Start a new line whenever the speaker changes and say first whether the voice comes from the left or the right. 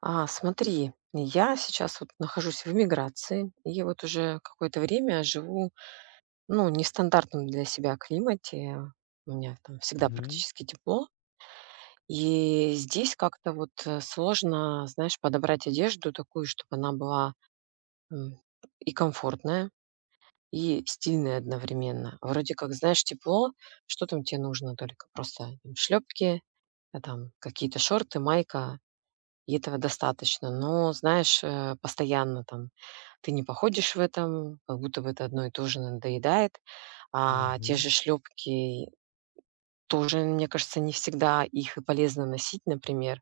right: Смотри, я сейчас вот нахожусь в эмиграции и вот уже какое-то время живу, ну, не в стандартном для себя климате. У меня там всегда
left: Мгм,
right: практически тепло. И здесь как-то вот сложно, знаешь, подобрать одежду такую, чтобы она была м, и комфортная, и стильная одновременно. Вроде как, знаешь, тепло, что там тебе нужно только? Просто шлепки, там какие-то шорты, майка, и этого достаточно. Но, знаешь, постоянно там ты не походишь в этом, как будто бы это одно и то же надоедает. А те же
left: мгм,
right: шлепки тоже, мне кажется, не всегда их и полезно носить, например.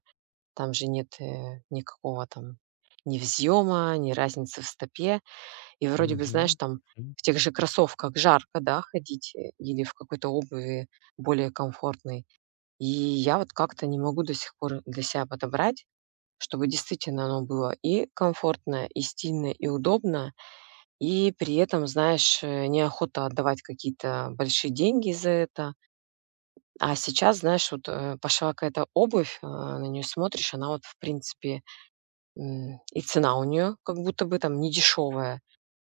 right: Там же нет никакого там ни взъема, ни разницы в стопе. И вроде бы, знаешь,
left: мгм,
right: там
left: мгм.
right: в тех же кроссовках жарко, да, ходить или в какой-то обуви более комфортной. И я вот как-то не могу до сих пор для себя подобрать, чтобы действительно оно было и комфортно, и стильно, и удобно, и при этом, знаешь, неохота отдавать какие-то большие деньги за это. А сейчас, знаешь, вот пошла какая-то обувь, на нее смотришь, она вот в принципе и цена у нее как будто бы там недешевая,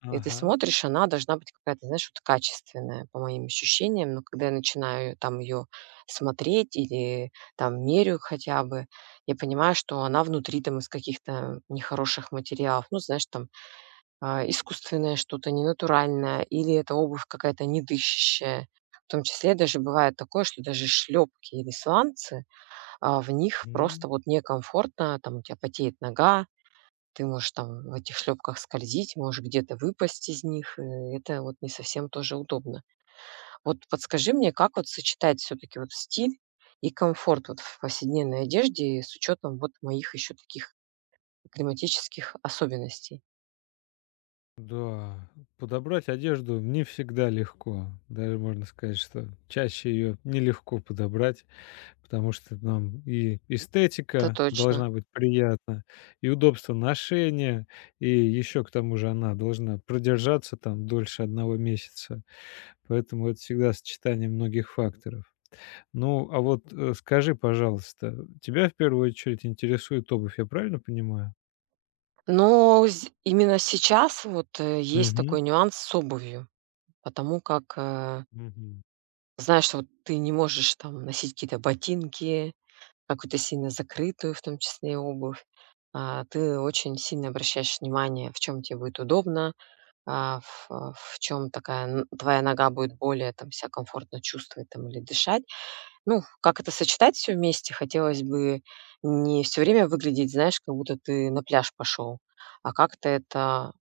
right: и ты
left: Ага.
right: смотришь, она должна быть какая-то, знаешь, вот качественная, по моим ощущениям. Но когда я начинаю там ее смотреть или там мерю хотя бы, я понимаю, что она внутри там из каких-то нехороших материалов. Ну, знаешь, там искусственное что-то, ненатуральное, или это обувь какая-то недышащая. В том числе даже бывает такое, что даже шлепки или сланцы, в них
left: М.
right: просто вот некомфортно, там у тебя потеет нога, ты можешь там в этих шлепках скользить, можешь где-то выпасть из них, и это вот не совсем тоже удобно. Вот подскажи мне, как вот сочетать все-таки вот стиль и комфорт вот в повседневной одежде с учетом вот моих еще таких климатических особенностей?
left: Да, подобрать одежду не всегда легко. Даже можно сказать, что чаще ее нелегко подобрать, потому что нам и
right: Это
left: эстетика
right: точно.
left: должна быть приятна, и удобство ношения, и еще к тому же она должна продержаться там дольше одного месяца. Поэтому это всегда сочетание многих факторов. Ну, а вот, скажи, пожалуйста, тебя в первую очередь интересует обувь, я правильно понимаю?
right: Именно сейчас вот есть
left: Мгм.
right: такой нюанс с обувью, потому как
left: Мгм.
right: знаешь, вот ты не можешь там носить какие-то ботинки, какую-то сильно закрытую, в том числе и обувь. Ты очень сильно обращаешь внимание, в чем тебе будет удобно, а, в чем такая н твоя нога будет более там ся комфортно чувствовать там или дышать. Ну, как это сочетать все вместе? Хотелось бы не все время выглядеть, знаешь, как будто ты на пляж пошел, а как-то это,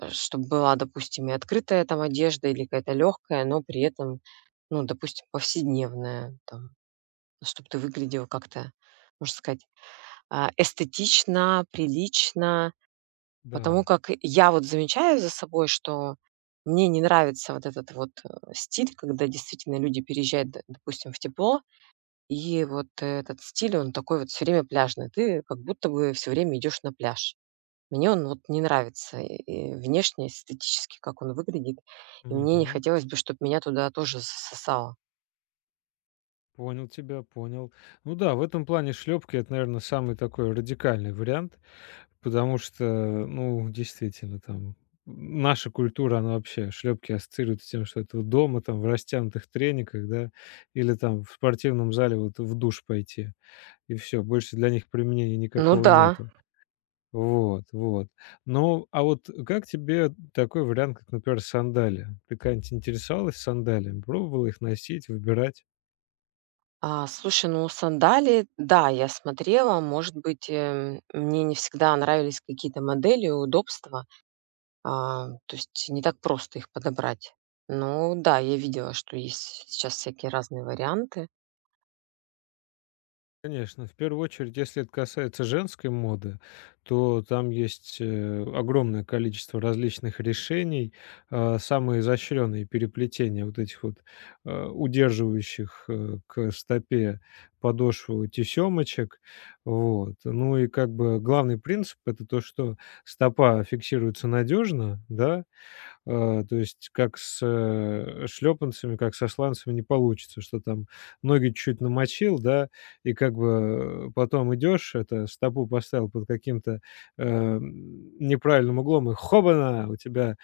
right: чтобы была, допустим, и открытая там одежда или какая-то легкая, но при этом, ну, допустим, повседневная там, чтоб ты выглядел как-то, можно сказать, эстетично, прилично. Потому
left: Да.
right: как я вот замечаю за собой, что мне не нравится вот этот вот, стиль, когда действительно люди переезжают, д допустим, в тепло, и вот этот стиль, он такой вот все время пляжный. Ты как будто бы все время идешь на пляж. Мне он вот не нравится, и внешне, эстетически, как он выглядит, и мне не
left: Мгм.
right: хотелось бы, чтобы меня туда тоже засосало.
left: Понял тебя, понял. Ну да, в этом плане шлепки это, наверное, самый такой радикальный вариант, потому что, ну, действительно, там наша культура, она вообще шлепки ассоциирует с тем, что это вот дома, там, в растянутых трениках, да, или там в спортивном зале вот в душ пойти, и все, больше для них применения
right: Ну
left: никакого
right: да.
left: нету. Вот, вот. Ну, а вот как тебе такой вариант, как, например, сандали? Ты когда-нибудь интересовалась сандалиями? Пробовала их носить, выбирать?
right: Слушай, ну сандалии, да, я смотрела, может быть, мне не всегда нравились какие-то модели и удобства, то есть не так просто их подобрать. Ну да, я видела, что есть сейчас всякие разные варианты.
left: Конечно, в первую очередь, если это касается женской моды, то там есть огромное количество различных решений, самые изощренные переплетения вот этих вот удерживающих к стопе подошву тесемочек, вот. Ну и как бы главный принцип это то, что стопа фиксируется надежно, да. То есть как с шлепанцами, как со сланцами не получится, что там ноги чуть намочил, да, и как бы, потом идешь, это, стопу поставил под каким-то, неправильным углом, и хобана! У тебя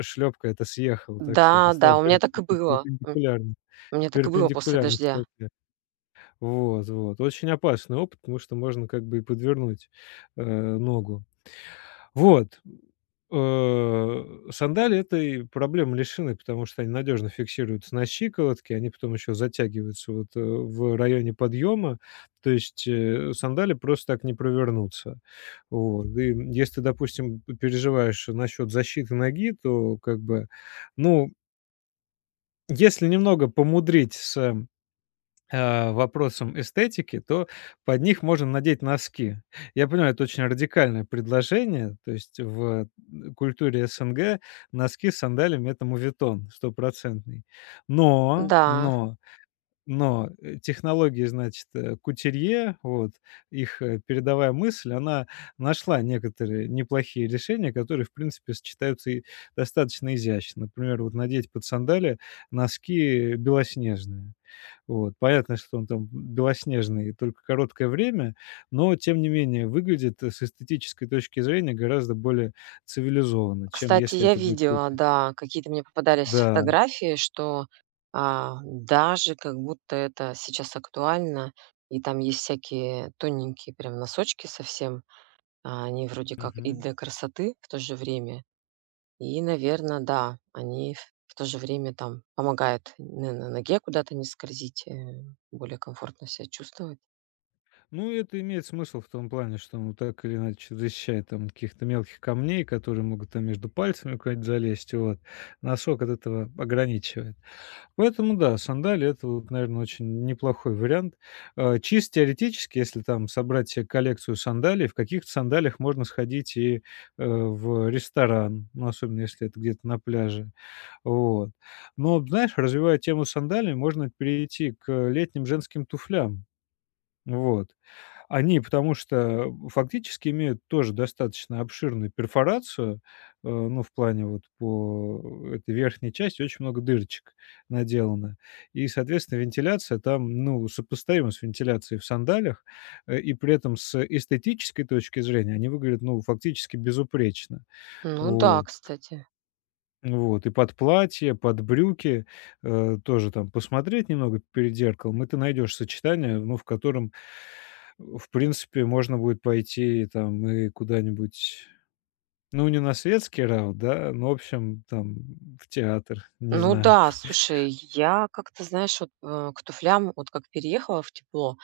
left: шлепка это эта съехала, так что это
right: Да, да,
left: стало
right: у меня так и было.
left: перпендикулярно
right: У меня так и было после
left: перпендикулярно
right: дождя.
left: стопе. Вот, вот. Очень опасный опыт, потому что можно как бы и подвернуть, ногу. Вот. Э, Сандали этой проблемы лишены, потому что они надежно фиксируются на щиколотке, они потом еще затягиваются вот в районе подъема, то есть сандали просто так не провернутся. Вот. И если ты, допустим, переживаешь насчет защиты ноги, то как бы, ну, если немного помудрить с вопросам эстетики, то под них можно надеть носки. Я понимаю, это очень радикальное предложение, то есть в культуре СНГ носки с сандалями- это моветон стопроцентный. Но,
right: Да.
left: но, но, технологии, значит, кутюрье, вот, их, передовая мысль, она нашла некоторые неплохие решения, которые, в принципе, сочетаются и достаточно изящно. Например, вот надеть под сандали носки белоснежные. Вот. Понятно, что он там белоснежный и только короткое время, но тем не менее выглядит, с эстетической точки зрения гораздо более цивилизованно, чем
right: Кстати,
left: если
right: я
left: это будет
right: видела,
left: какой-то...
right: да, какие-то мне попадались
left: Да.
right: фотографии, что, даже как будто это сейчас актуально, и там есть всякие тоненькие прям носочки совсем. Они вроде как и
left: Мгм.
right: для красоты в то же время, и, наверное, да, они в то же время там помогают на ноге куда-то не скользить, более комфортно себя чувствовать.
left: Ну, это имеет смысл в том плане, что он так или иначе защищает там от каких-то мелких камней, которые могут там между пальцами куда-нибудь залезть. Вот. Носок от этого ограничивает. Поэтому да, сандали- это вот, наверное, очень неплохой вариант. Чисто теоретически, если там собрать себе коллекцию сандалий, в каких-то сандалиях можно сходить и, в ресторан, ну, особенно если это где-то на пляже. Вот. Но, знаешь, развивая тему сандалий, можно перейти к летним женским туфлям. Вот. Они, потому что фактически имеют тоже достаточно обширную перфорацию, ну, в плане вот по этой верхней части очень много дырочек наделано. И, соответственно, вентиляция там, ну, сопоставима с вентиляцией в сандалях и при этом с эстетической точки зрения они выглядят, ну, фактически безупречно.
right: Ну да,
left: Вот.
right: кстати.
left: Вот, и под платье, под брюки, тоже там посмотреть немного перед зеркалом, и ты найдешь сочетание, ну, в котором, в принципе, можно будет пойти там и куда-нибудь, ну, не на светский раунд, да, но, в общем, там, в театр, не
right: Ну
left: знаю.
right: да, слушай, я как-то, знаешь, вот, к туфлям, вот как переехала в тепло,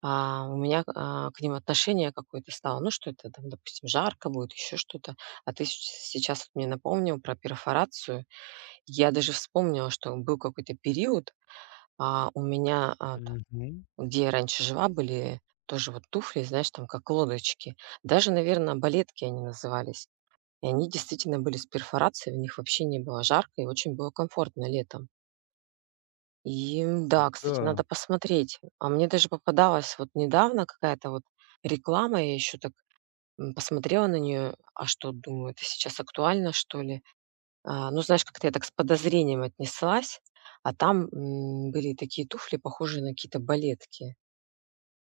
right: у меня к ним отношение какое-то стало. Ну, что это там, допустим, жарко будет, еще что-то. А ты щ сейчас вот мне напомнил про перфорацию. Я даже вспомнила, что был какой-то период, у меня там,
left: Мгм.
right: где я раньше жила, были тоже вот туфли, знаешь, там как лодочки. Даже, наверное, балетки они назывались. И они действительно были с перфорацией, в них вообще не было жарко и очень было комфортно летом. И да, кстати,
left: Да.
right: надо посмотреть. А мне даже попадалась вот недавно какая-то вот реклама, я еще так, посмотрела на нее. А что, думаю, это сейчас актуально, что ли? Ну, знаешь, как-то я так с подозрением отнеслась, а там, были такие туфли, похожие на какие-то балетки.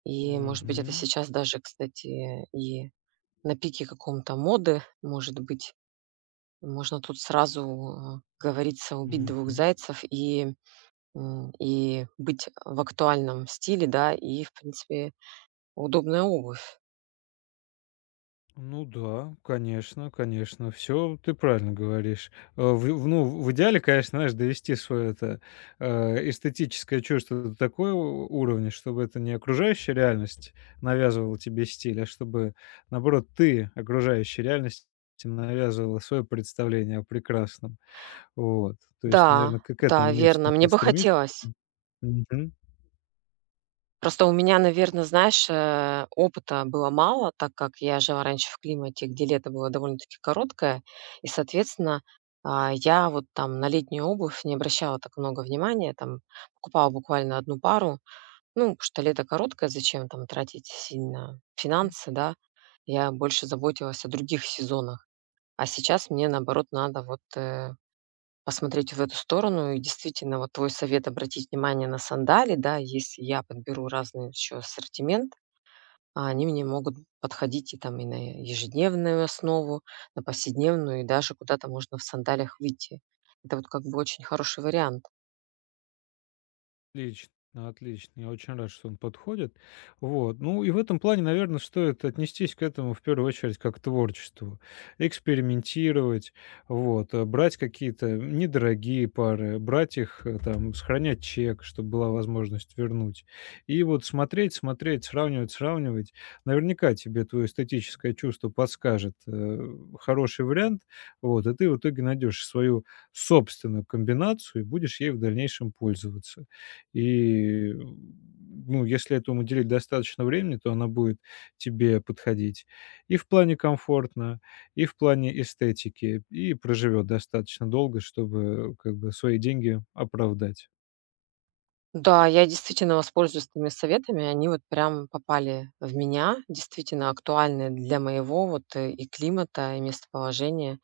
right: И, может быть, это
left: Мгм.
right: сейчас даже, кстати, и на пике каком-то моды, может быть, можно тут сразу, как говорится, убить двух
left: Мгм.
right: зайцев и и быть в актуальном стиле, да, и, в принципе, удобная обувь.
left: Ну да, конечно, конечно. Все, ты правильно говоришь. В ну, в идеале, конечно, знаешь, довести свое это, эстетическое чувство до такого уровня, чтобы это не окружающая реальность навязывала тебе стиль, а чтобы, наоборот, ты окружающей реальности навязывала свое представление о прекрасном. Вот. То есть,
right: Да,
left: наверное, к этому
right: да,
left: имеет
right: верно,
left: смысл
right: мне бы
left: стремиться.
right: хотелось. Просто у меня, наверное, знаешь, опыта было мало, так как я жила раньше в климате, где лето было довольно-таки короткое, и, соответственно, я вот там на летнюю обувь не обращала так много внимания, там покупала буквально одну пару. Ну, потому что лето короткое, зачем там тратить сильно финансы, да? Я больше заботилась о других сезонах. А сейчас мне, наоборот, надо вот, посмотреть в эту сторону. И действительно, вот твой совет обратить внимание на сандали, да. Если я подберу разный еще ассортимент, они мне могут подходить и там и на ежедневную основу, на повседневную, и даже куда-то можно в сандалях выйти. Это вот как бы очень хороший вариант.
left: Отлично, отлично. Я очень рад, что он подходит. Вот. Ну и в этом плане, наверное, стоит отнестись к этому в первую очередь как к творчеству. Экспериментировать, вот, брать какие-то недорогие пары, брать их, там, сохранять чек, чтобы была возможность вернуть. И вот смотреть, смотреть, сравнивать, сравнивать. Наверняка тебе твое эстетическое чувство подскажет хороший вариант, вот, и ты в итоге найдешь свою собственную комбинацию и будешь ей в дальнейшем пользоваться. И, ну, если этому уделить достаточно времени, то она будет тебе подходить и в плане комфортно, и в плане эстетики, и проживет достаточно долго, чтобы как бы свои деньги оправдать.
right: Да, я действительно воспользуюсь твоими советами. Они вот прям попали в меня, действительно актуальны для моего вот, и климата, и местоположения.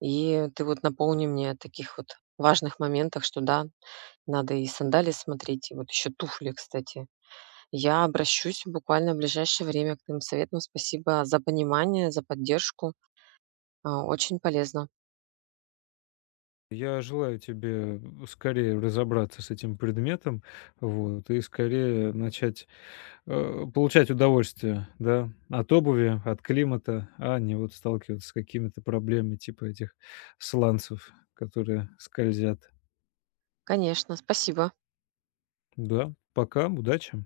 right: И ты вот напомни мне о таких вот важных моментах, что да, надо и сандалии смотреть, и вот еще туфли, кстати. Я обращусь буквально в ближайшее время к твоим советам. Спасибо за понимание, за поддержку. Очень полезно.
left: Я желаю тебе скорее разобраться с этим предметом, вот, и скорее начать, получать удовольствие, да, от обуви, от климата, а не вот сталкиваться с какими-то проблемами типа этих сланцев, которые скользят.
right: Конечно, спасибо.
left: Да, пока, удачи.